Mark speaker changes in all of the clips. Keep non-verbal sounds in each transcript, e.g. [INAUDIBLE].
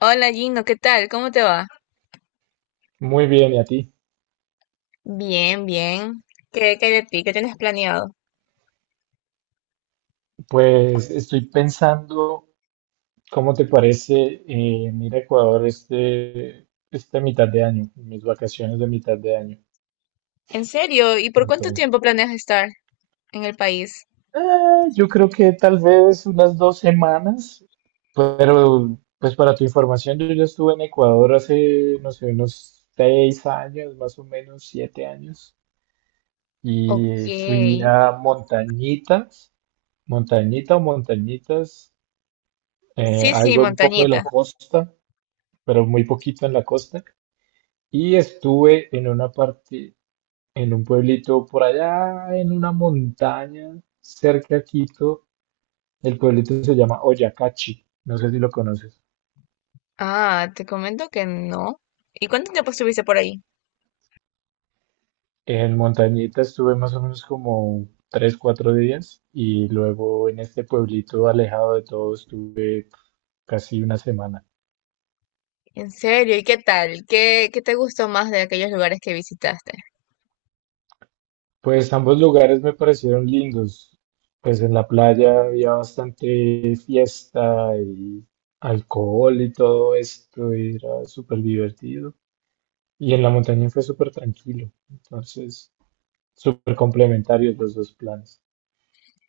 Speaker 1: Hola Gino, ¿qué tal? ¿Cómo te va?
Speaker 2: Muy bien, ¿y a ti?
Speaker 1: Bien, bien. ¿Qué hay de ti? ¿Qué tienes planeado?
Speaker 2: Pues estoy pensando, ¿cómo te parece en ir a Ecuador esta mitad de año, mis vacaciones de mitad de año?
Speaker 1: ¿En serio? ¿Y por cuánto
Speaker 2: Entonces,
Speaker 1: tiempo planeas estar en el país?
Speaker 2: yo creo que tal vez unas 2 semanas, pero pues para tu información, yo ya estuve en Ecuador hace, no sé, unos 6 años, más o menos 7 años,
Speaker 1: Ok.
Speaker 2: y fui
Speaker 1: Sí,
Speaker 2: a Montañitas, Montañita o Montañitas,
Speaker 1: sí,
Speaker 2: algo un poco de
Speaker 1: montañita.
Speaker 2: la costa. Pero muy poquito en la costa. Y estuve en una parte, en un pueblito por allá, en una montaña cerca a Quito. El pueblito se llama Oyacachi, no sé si lo conoces.
Speaker 1: Ah, te comento que no. ¿Y cuánto tiempo estuviste por ahí?
Speaker 2: En Montañita estuve más o menos como 3, 4 días y luego en este pueblito alejado de todo estuve casi una semana.
Speaker 1: ¿En serio? ¿Y qué tal? ¿Qué te gustó más de aquellos lugares que visitaste?
Speaker 2: Pues ambos lugares me parecieron lindos. Pues en la playa había bastante fiesta y alcohol y todo esto, y era súper divertido. Y en la montaña fue súper tranquilo. Entonces, súper complementarios los dos planes.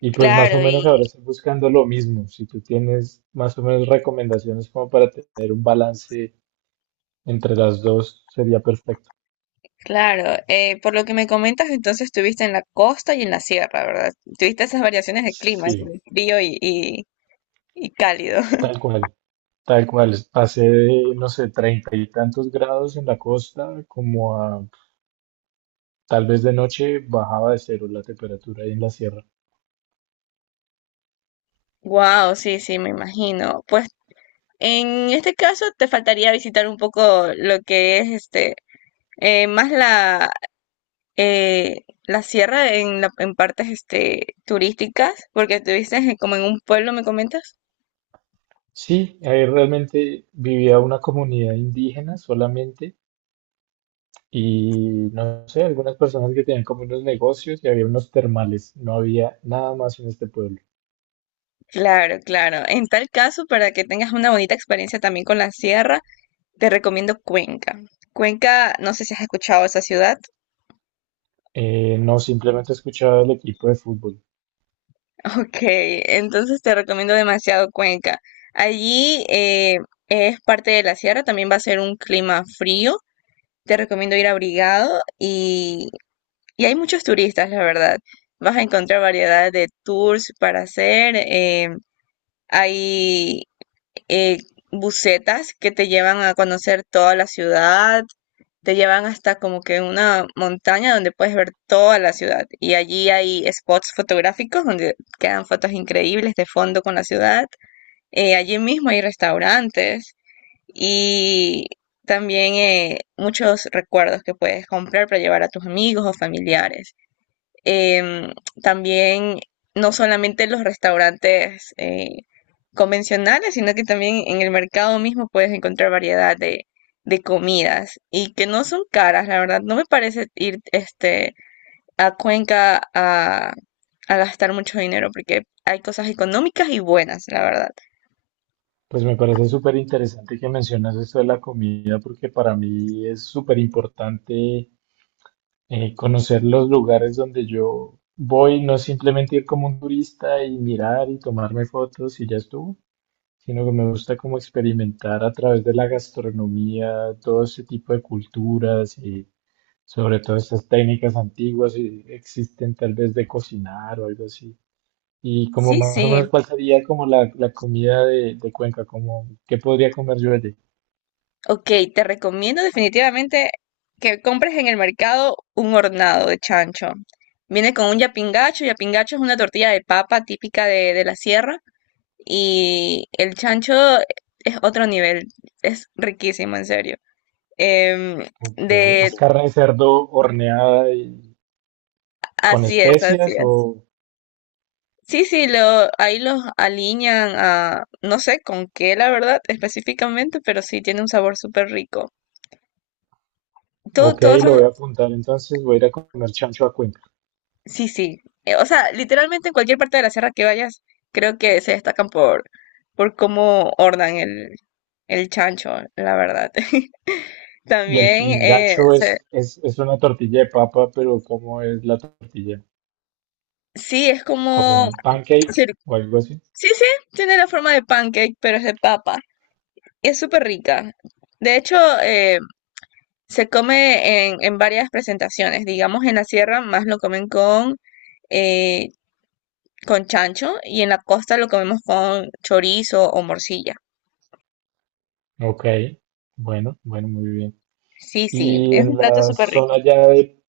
Speaker 2: Y pues más o
Speaker 1: Claro,
Speaker 2: menos ahora
Speaker 1: y
Speaker 2: estoy buscando lo mismo. Si tú tienes más o menos recomendaciones como para tener un balance entre las dos, sería perfecto.
Speaker 1: claro, por lo que me comentas, entonces estuviste en la costa y en la sierra, ¿verdad? Tuviste esas variaciones de clima,
Speaker 2: Sí,
Speaker 1: entre frío y y- cálido.
Speaker 2: tal cual. Tal cual, pasé de, no sé, treinta y tantos grados en la costa, como a tal vez de noche bajaba de cero la temperatura ahí en la sierra.
Speaker 1: Wow, sí, sí, me imagino. Pues en este caso te faltaría visitar un poco lo que es este más la eh, la sierra en en partes este turísticas, porque estuviste en- como en un pueblo, ¿me comentas?
Speaker 2: Sí, ahí realmente vivía una comunidad indígena solamente y no sé, algunas personas que tenían como unos negocios y había unos termales, no había nada más en este pueblo.
Speaker 1: Claro, claro. En tal caso, para que tengas una bonita experiencia también con la sierra, te recomiendo Cuenca. Cuenca, no sé si has escuchado esa ciudad.
Speaker 2: No, simplemente escuchaba el equipo de fútbol.
Speaker 1: Ok, entonces te recomiendo demasiado Cuenca. Allí es parte de la sierra, también va a ser un clima frío. Te recomiendo ir abrigado y hay muchos turistas, la verdad. Vas a encontrar variedad de tours para hacer. Hay eh, busetas que te llevan a conocer toda la ciudad te llevan hasta como que una montaña donde puedes ver toda la ciudad. Y allí hay spots fotográficos donde quedan fotos increíbles de fondo con la ciudad. Allí mismo hay restaurantes y también muchos recuerdos que puedes comprar para llevar a tus amigos o familiares. Em, también no solamente los restaurantes convencionales, sino que también en el mercado mismo puedes encontrar variedad de comidas y que no son caras, la verdad. No me parece ir este, a Cuenca a gastar mucho dinero porque hay cosas económicas y buenas, la verdad.
Speaker 2: Pues me parece súper interesante que mencionas esto de la comida porque para mí es súper importante conocer los lugares donde yo voy, no simplemente ir como un turista y mirar y tomarme fotos y ya estuvo, sino que me gusta como experimentar a través de la gastronomía, todo ese tipo de culturas y sobre todo estas técnicas antiguas que existen tal vez de cocinar o algo así. Y como
Speaker 1: Sí,
Speaker 2: más o
Speaker 1: sí.
Speaker 2: menos cuál sería como la comida de Cuenca, como qué podría comer yo allí.
Speaker 1: Ok, te recomiendo definitivamente que compres en el mercado un hornado de chancho. Viene con un yapingacho. Yapingacho es una tortilla de papa típica de la sierra. Y el chancho es otro nivel. Es riquísimo, en serio. Em,
Speaker 2: Ok,
Speaker 1: de,
Speaker 2: ¿es carne de cerdo horneada y con
Speaker 1: así es, así
Speaker 2: especias
Speaker 1: es.
Speaker 2: o?
Speaker 1: Sí, sí, lo, ahí los aliñan a, no sé con qué, la verdad, específicamente, pero sí tiene un sabor súper rico.
Speaker 2: Ok,
Speaker 1: Todas
Speaker 2: lo
Speaker 1: esas
Speaker 2: voy a apuntar entonces, voy a ir a comer chancho a Cuenca.
Speaker 1: Sí, sí. O sea, literalmente en cualquier parte de la sierra que vayas, creo que se destacan por cómo ordan el chancho, la verdad. [LAUGHS]
Speaker 2: Y el
Speaker 1: También,
Speaker 2: pingacho
Speaker 1: se-
Speaker 2: es una tortilla de papa, pero ¿cómo es la tortilla?
Speaker 1: sí, es
Speaker 2: ¿Como
Speaker 1: como...
Speaker 2: un pancake
Speaker 1: cir-
Speaker 2: o algo así?
Speaker 1: Sí, sí, tiene la forma de pancake, pero es de papa. Es súper rica. De hecho, eh, se come en varias presentaciones. Digamos, en la sierra más lo comen eh, con chancho y en la costa lo comemos con chorizo o morcilla.
Speaker 2: Ok, bueno, bueno, muy bien.
Speaker 1: Sí, sí,
Speaker 2: Y
Speaker 1: es
Speaker 2: en
Speaker 1: un plato
Speaker 2: la
Speaker 1: súper rico.
Speaker 2: zona ya de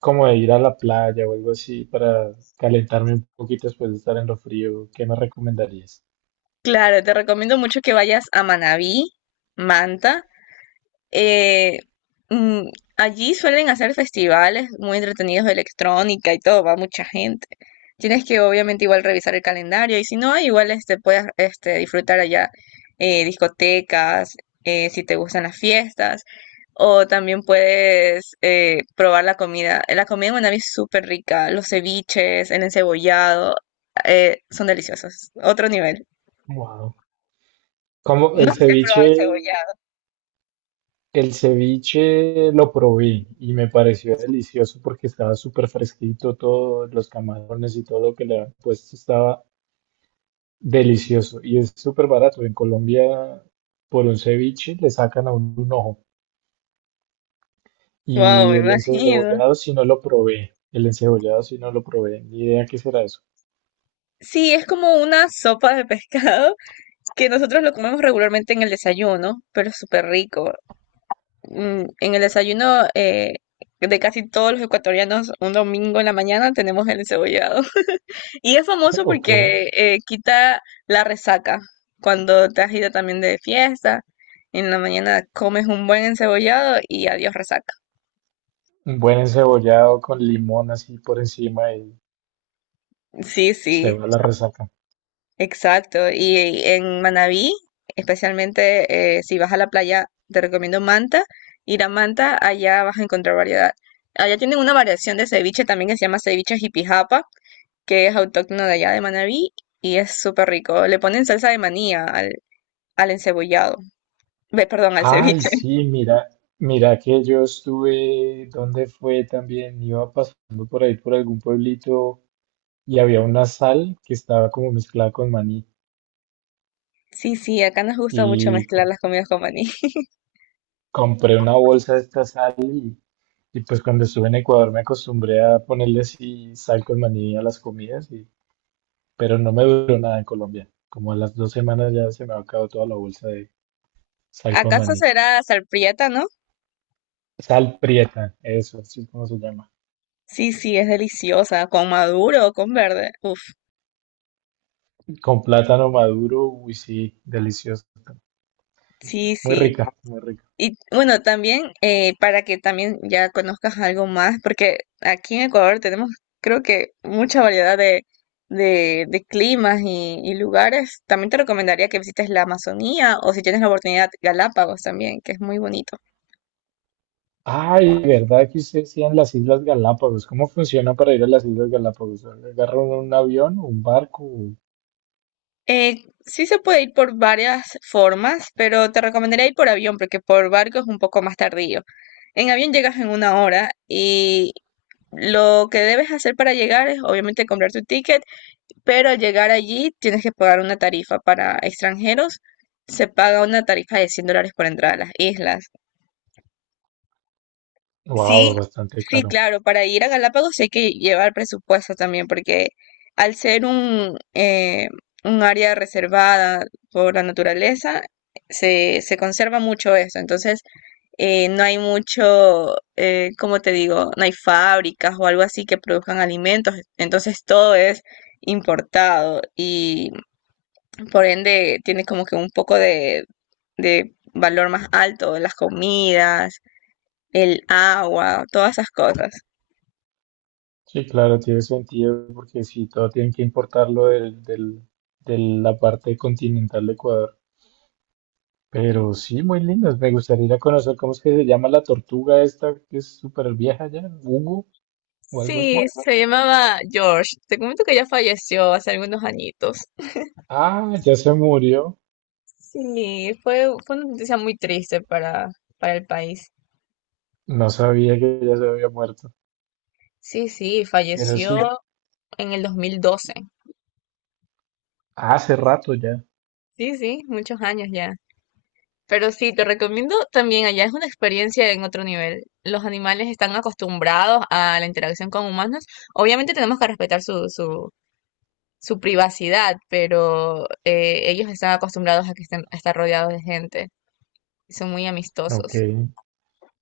Speaker 2: como de ir a la playa o algo así para calentarme un poquito después de estar en lo frío, ¿qué me recomendarías?
Speaker 1: Claro, te recomiendo mucho que vayas a Manabí, Manta Eh, mm, allí suelen hacer festivales muy entretenidos de electrónica y todo, va mucha gente. Tienes que obviamente igual revisar el calendario y si no, igual este, puedes este, disfrutar allá discotecas, si te gustan las fiestas, o también puedes probar la comida. La comida en Manabí es súper rica, los ceviches, el encebollado, son deliciosos, otro nivel.
Speaker 2: Wow. Como el
Speaker 1: No sé si has probado
Speaker 2: ceviche.
Speaker 1: encebollado.
Speaker 2: El ceviche lo probé y me pareció delicioso porque estaba súper fresquito, todos los camarones y todo lo que le han puesto estaba delicioso y es súper barato. En Colombia, por un ceviche le sacan a uno un ojo.
Speaker 1: Wow, me
Speaker 2: Y el
Speaker 1: imagino.
Speaker 2: encebollado si no lo probé. El encebollado si no lo probé. Ni idea qué será eso.
Speaker 1: Sí, es como una sopa de pescado [LAUGHS] que nosotros lo comemos regularmente en el desayuno, pero es súper rico. En el desayuno de casi todos los ecuatorianos, un domingo en la mañana tenemos el encebollado. [LAUGHS] Y es famoso
Speaker 2: [LAUGHS] Ok.
Speaker 1: porque quita la resaca. Cuando te has ido también de fiesta, en la mañana comes un buen encebollado y adiós resaca.
Speaker 2: Un buen encebollado con limón así por encima y
Speaker 1: Sí,
Speaker 2: se
Speaker 1: sí.
Speaker 2: va la resaca.
Speaker 1: Exacto, y en Manabí, especialmente si vas a la playa, te recomiendo Manta. Ir a Manta, allá vas a encontrar variedad. Allá tienen una variación de ceviche también que se llama ceviche jipijapa, que es autóctono de allá de Manabí y es súper rico. Le ponen salsa de manía al encebollado, Ve, perdón, al
Speaker 2: Ay,
Speaker 1: ceviche. [LAUGHS]
Speaker 2: sí, mira, mira que yo estuve, ¿dónde fue también? Iba pasando por ahí, por algún pueblito, y había una sal que estaba como mezclada con maní.
Speaker 1: Sí, sí, acá nos gusta mucho
Speaker 2: Y
Speaker 1: mezclar las comidas con maní. [LAUGHS]
Speaker 2: compré una bolsa de esta sal y pues cuando estuve en Ecuador me acostumbré a ponerle así sal con maní a las comidas, y, pero no me duró nada en Colombia. Como a las 2 semanas ya se me ha acabado toda la bolsa de sal con
Speaker 1: ¿Acaso
Speaker 2: maní.
Speaker 1: será salprieta, no?
Speaker 2: Sal prieta, eso, así es como se llama.
Speaker 1: Sí, sí, es deliciosa, con maduro o con verde. Uf,
Speaker 2: Con plátano maduro, uy, sí, delicioso.
Speaker 1: sí,
Speaker 2: Muy
Speaker 1: sí.
Speaker 2: rica, muy rica.
Speaker 1: Y bueno, también para que también ya conozcas algo más, porque aquí en Ecuador tenemos creo que mucha variedad de climas y lugares. También te recomendaría que visites la Amazonía o si tienes la oportunidad Galápagos también, que es muy bonito.
Speaker 2: Ay, ¿verdad que usted decía en las Islas Galápagos? ¿Cómo funciona para ir a las Islas Galápagos? ¿Agarra uno un avión un barco?
Speaker 1: Eh, sí se puede ir por varias formas, pero te recomendaría ir por avión porque por barco es un poco más tardío. En avión llegas en una hora y lo que debes hacer para llegar es obviamente comprar tu ticket pero al llegar allí tienes que pagar una tarifa para extranjeros, se paga una tarifa de $100 por entrar a las islas.
Speaker 2: Wow,
Speaker 1: Sí,
Speaker 2: bastante
Speaker 1: sí,
Speaker 2: caro.
Speaker 1: claro, para ir a Galápagos hay que llevar presupuesto también, porque al ser un área reservada por la naturaleza, se conserva mucho eso, entonces no hay mucho, ¿cómo te digo? No hay fábricas o algo así que produzcan alimentos, entonces todo es importado y Por ende, tiene como que un poco de valor más alto, las comidas, el agua, todas esas cosas.
Speaker 2: Sí, claro, tiene sentido porque si todo tienen que importarlo de la parte continental de Ecuador. Pero sí, muy lindas. Me gustaría ir a conocer cómo es que se llama la tortuga esta que es súper vieja ya, Hugo o algo
Speaker 1: Sí,
Speaker 2: así.
Speaker 1: se llamaba George. Te comento que ya falleció hace algunos añitos.
Speaker 2: Ah, ya se murió.
Speaker 1: Sí, fue una noticia muy triste para el país.
Speaker 2: No sabía que ya se había muerto,
Speaker 1: Sí, sí,
Speaker 2: pero
Speaker 1: falleció
Speaker 2: sí,
Speaker 1: en el 2012.
Speaker 2: hace rato ya.
Speaker 1: Sí, sí, muchos años ya. Pero sí, te recomiendo también allá es una experiencia en otro nivel. Los animales están acostumbrados a la interacción con humanos. Obviamente tenemos que respetar su privacidad, pero ellos están acostumbrados a que estén, a estar rodeados de gente. Son muy
Speaker 2: Ok.
Speaker 1: amistosos.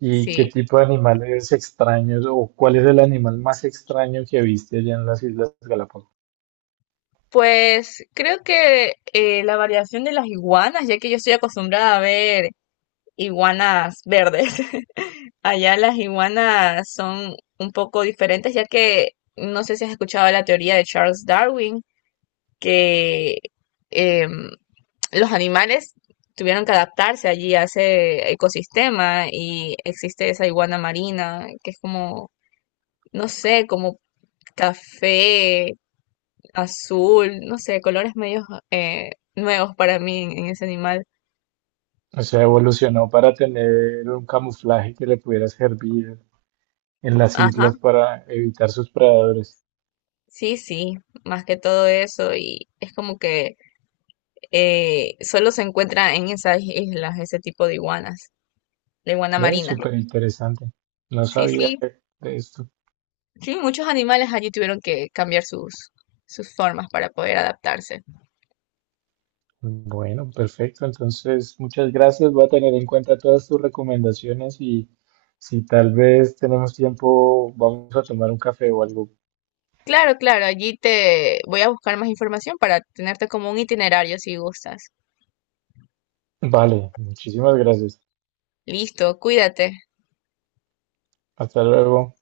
Speaker 2: ¿Y qué
Speaker 1: Sí.
Speaker 2: tipo de animales extraños o cuál es el animal más extraño que viste allá en las Islas Galápagos?
Speaker 1: Pues creo que la variación de las iguanas, ya que yo estoy acostumbrada a ver iguanas verdes. Allá las iguanas son un poco diferentes, ya que no sé si has escuchado la teoría de Charles Darwin, que em, los animales tuvieron que adaptarse allí a ese ecosistema y existe esa iguana marina, que es como, no sé, como café, azul, no sé, colores medios eh, nuevos para mí en ese animal.
Speaker 2: O sea, evolucionó para tener un camuflaje que le pudiera servir en las
Speaker 1: Ajá,
Speaker 2: islas para evitar sus predadores.
Speaker 1: sí, sí, más que todo eso y es como que solo se encuentra en esas islas, ese tipo de iguanas, la iguana
Speaker 2: Ve,
Speaker 1: marina.
Speaker 2: súper interesante. No
Speaker 1: Sí,
Speaker 2: sabía
Speaker 1: sí,
Speaker 2: de esto.
Speaker 1: sí, muchos animales allí tuvieron que cambiar sus, sus formas para poder adaptarse.
Speaker 2: Bueno, perfecto. Entonces, muchas gracias. Voy a tener en cuenta todas tus recomendaciones y si tal vez tenemos tiempo, vamos a tomar un café o algo.
Speaker 1: Claro, claro, allí te voy a buscar más información para tenerte como un itinerario si gustas.
Speaker 2: Vale, muchísimas gracias.
Speaker 1: Listo, cuídate.
Speaker 2: Hasta luego.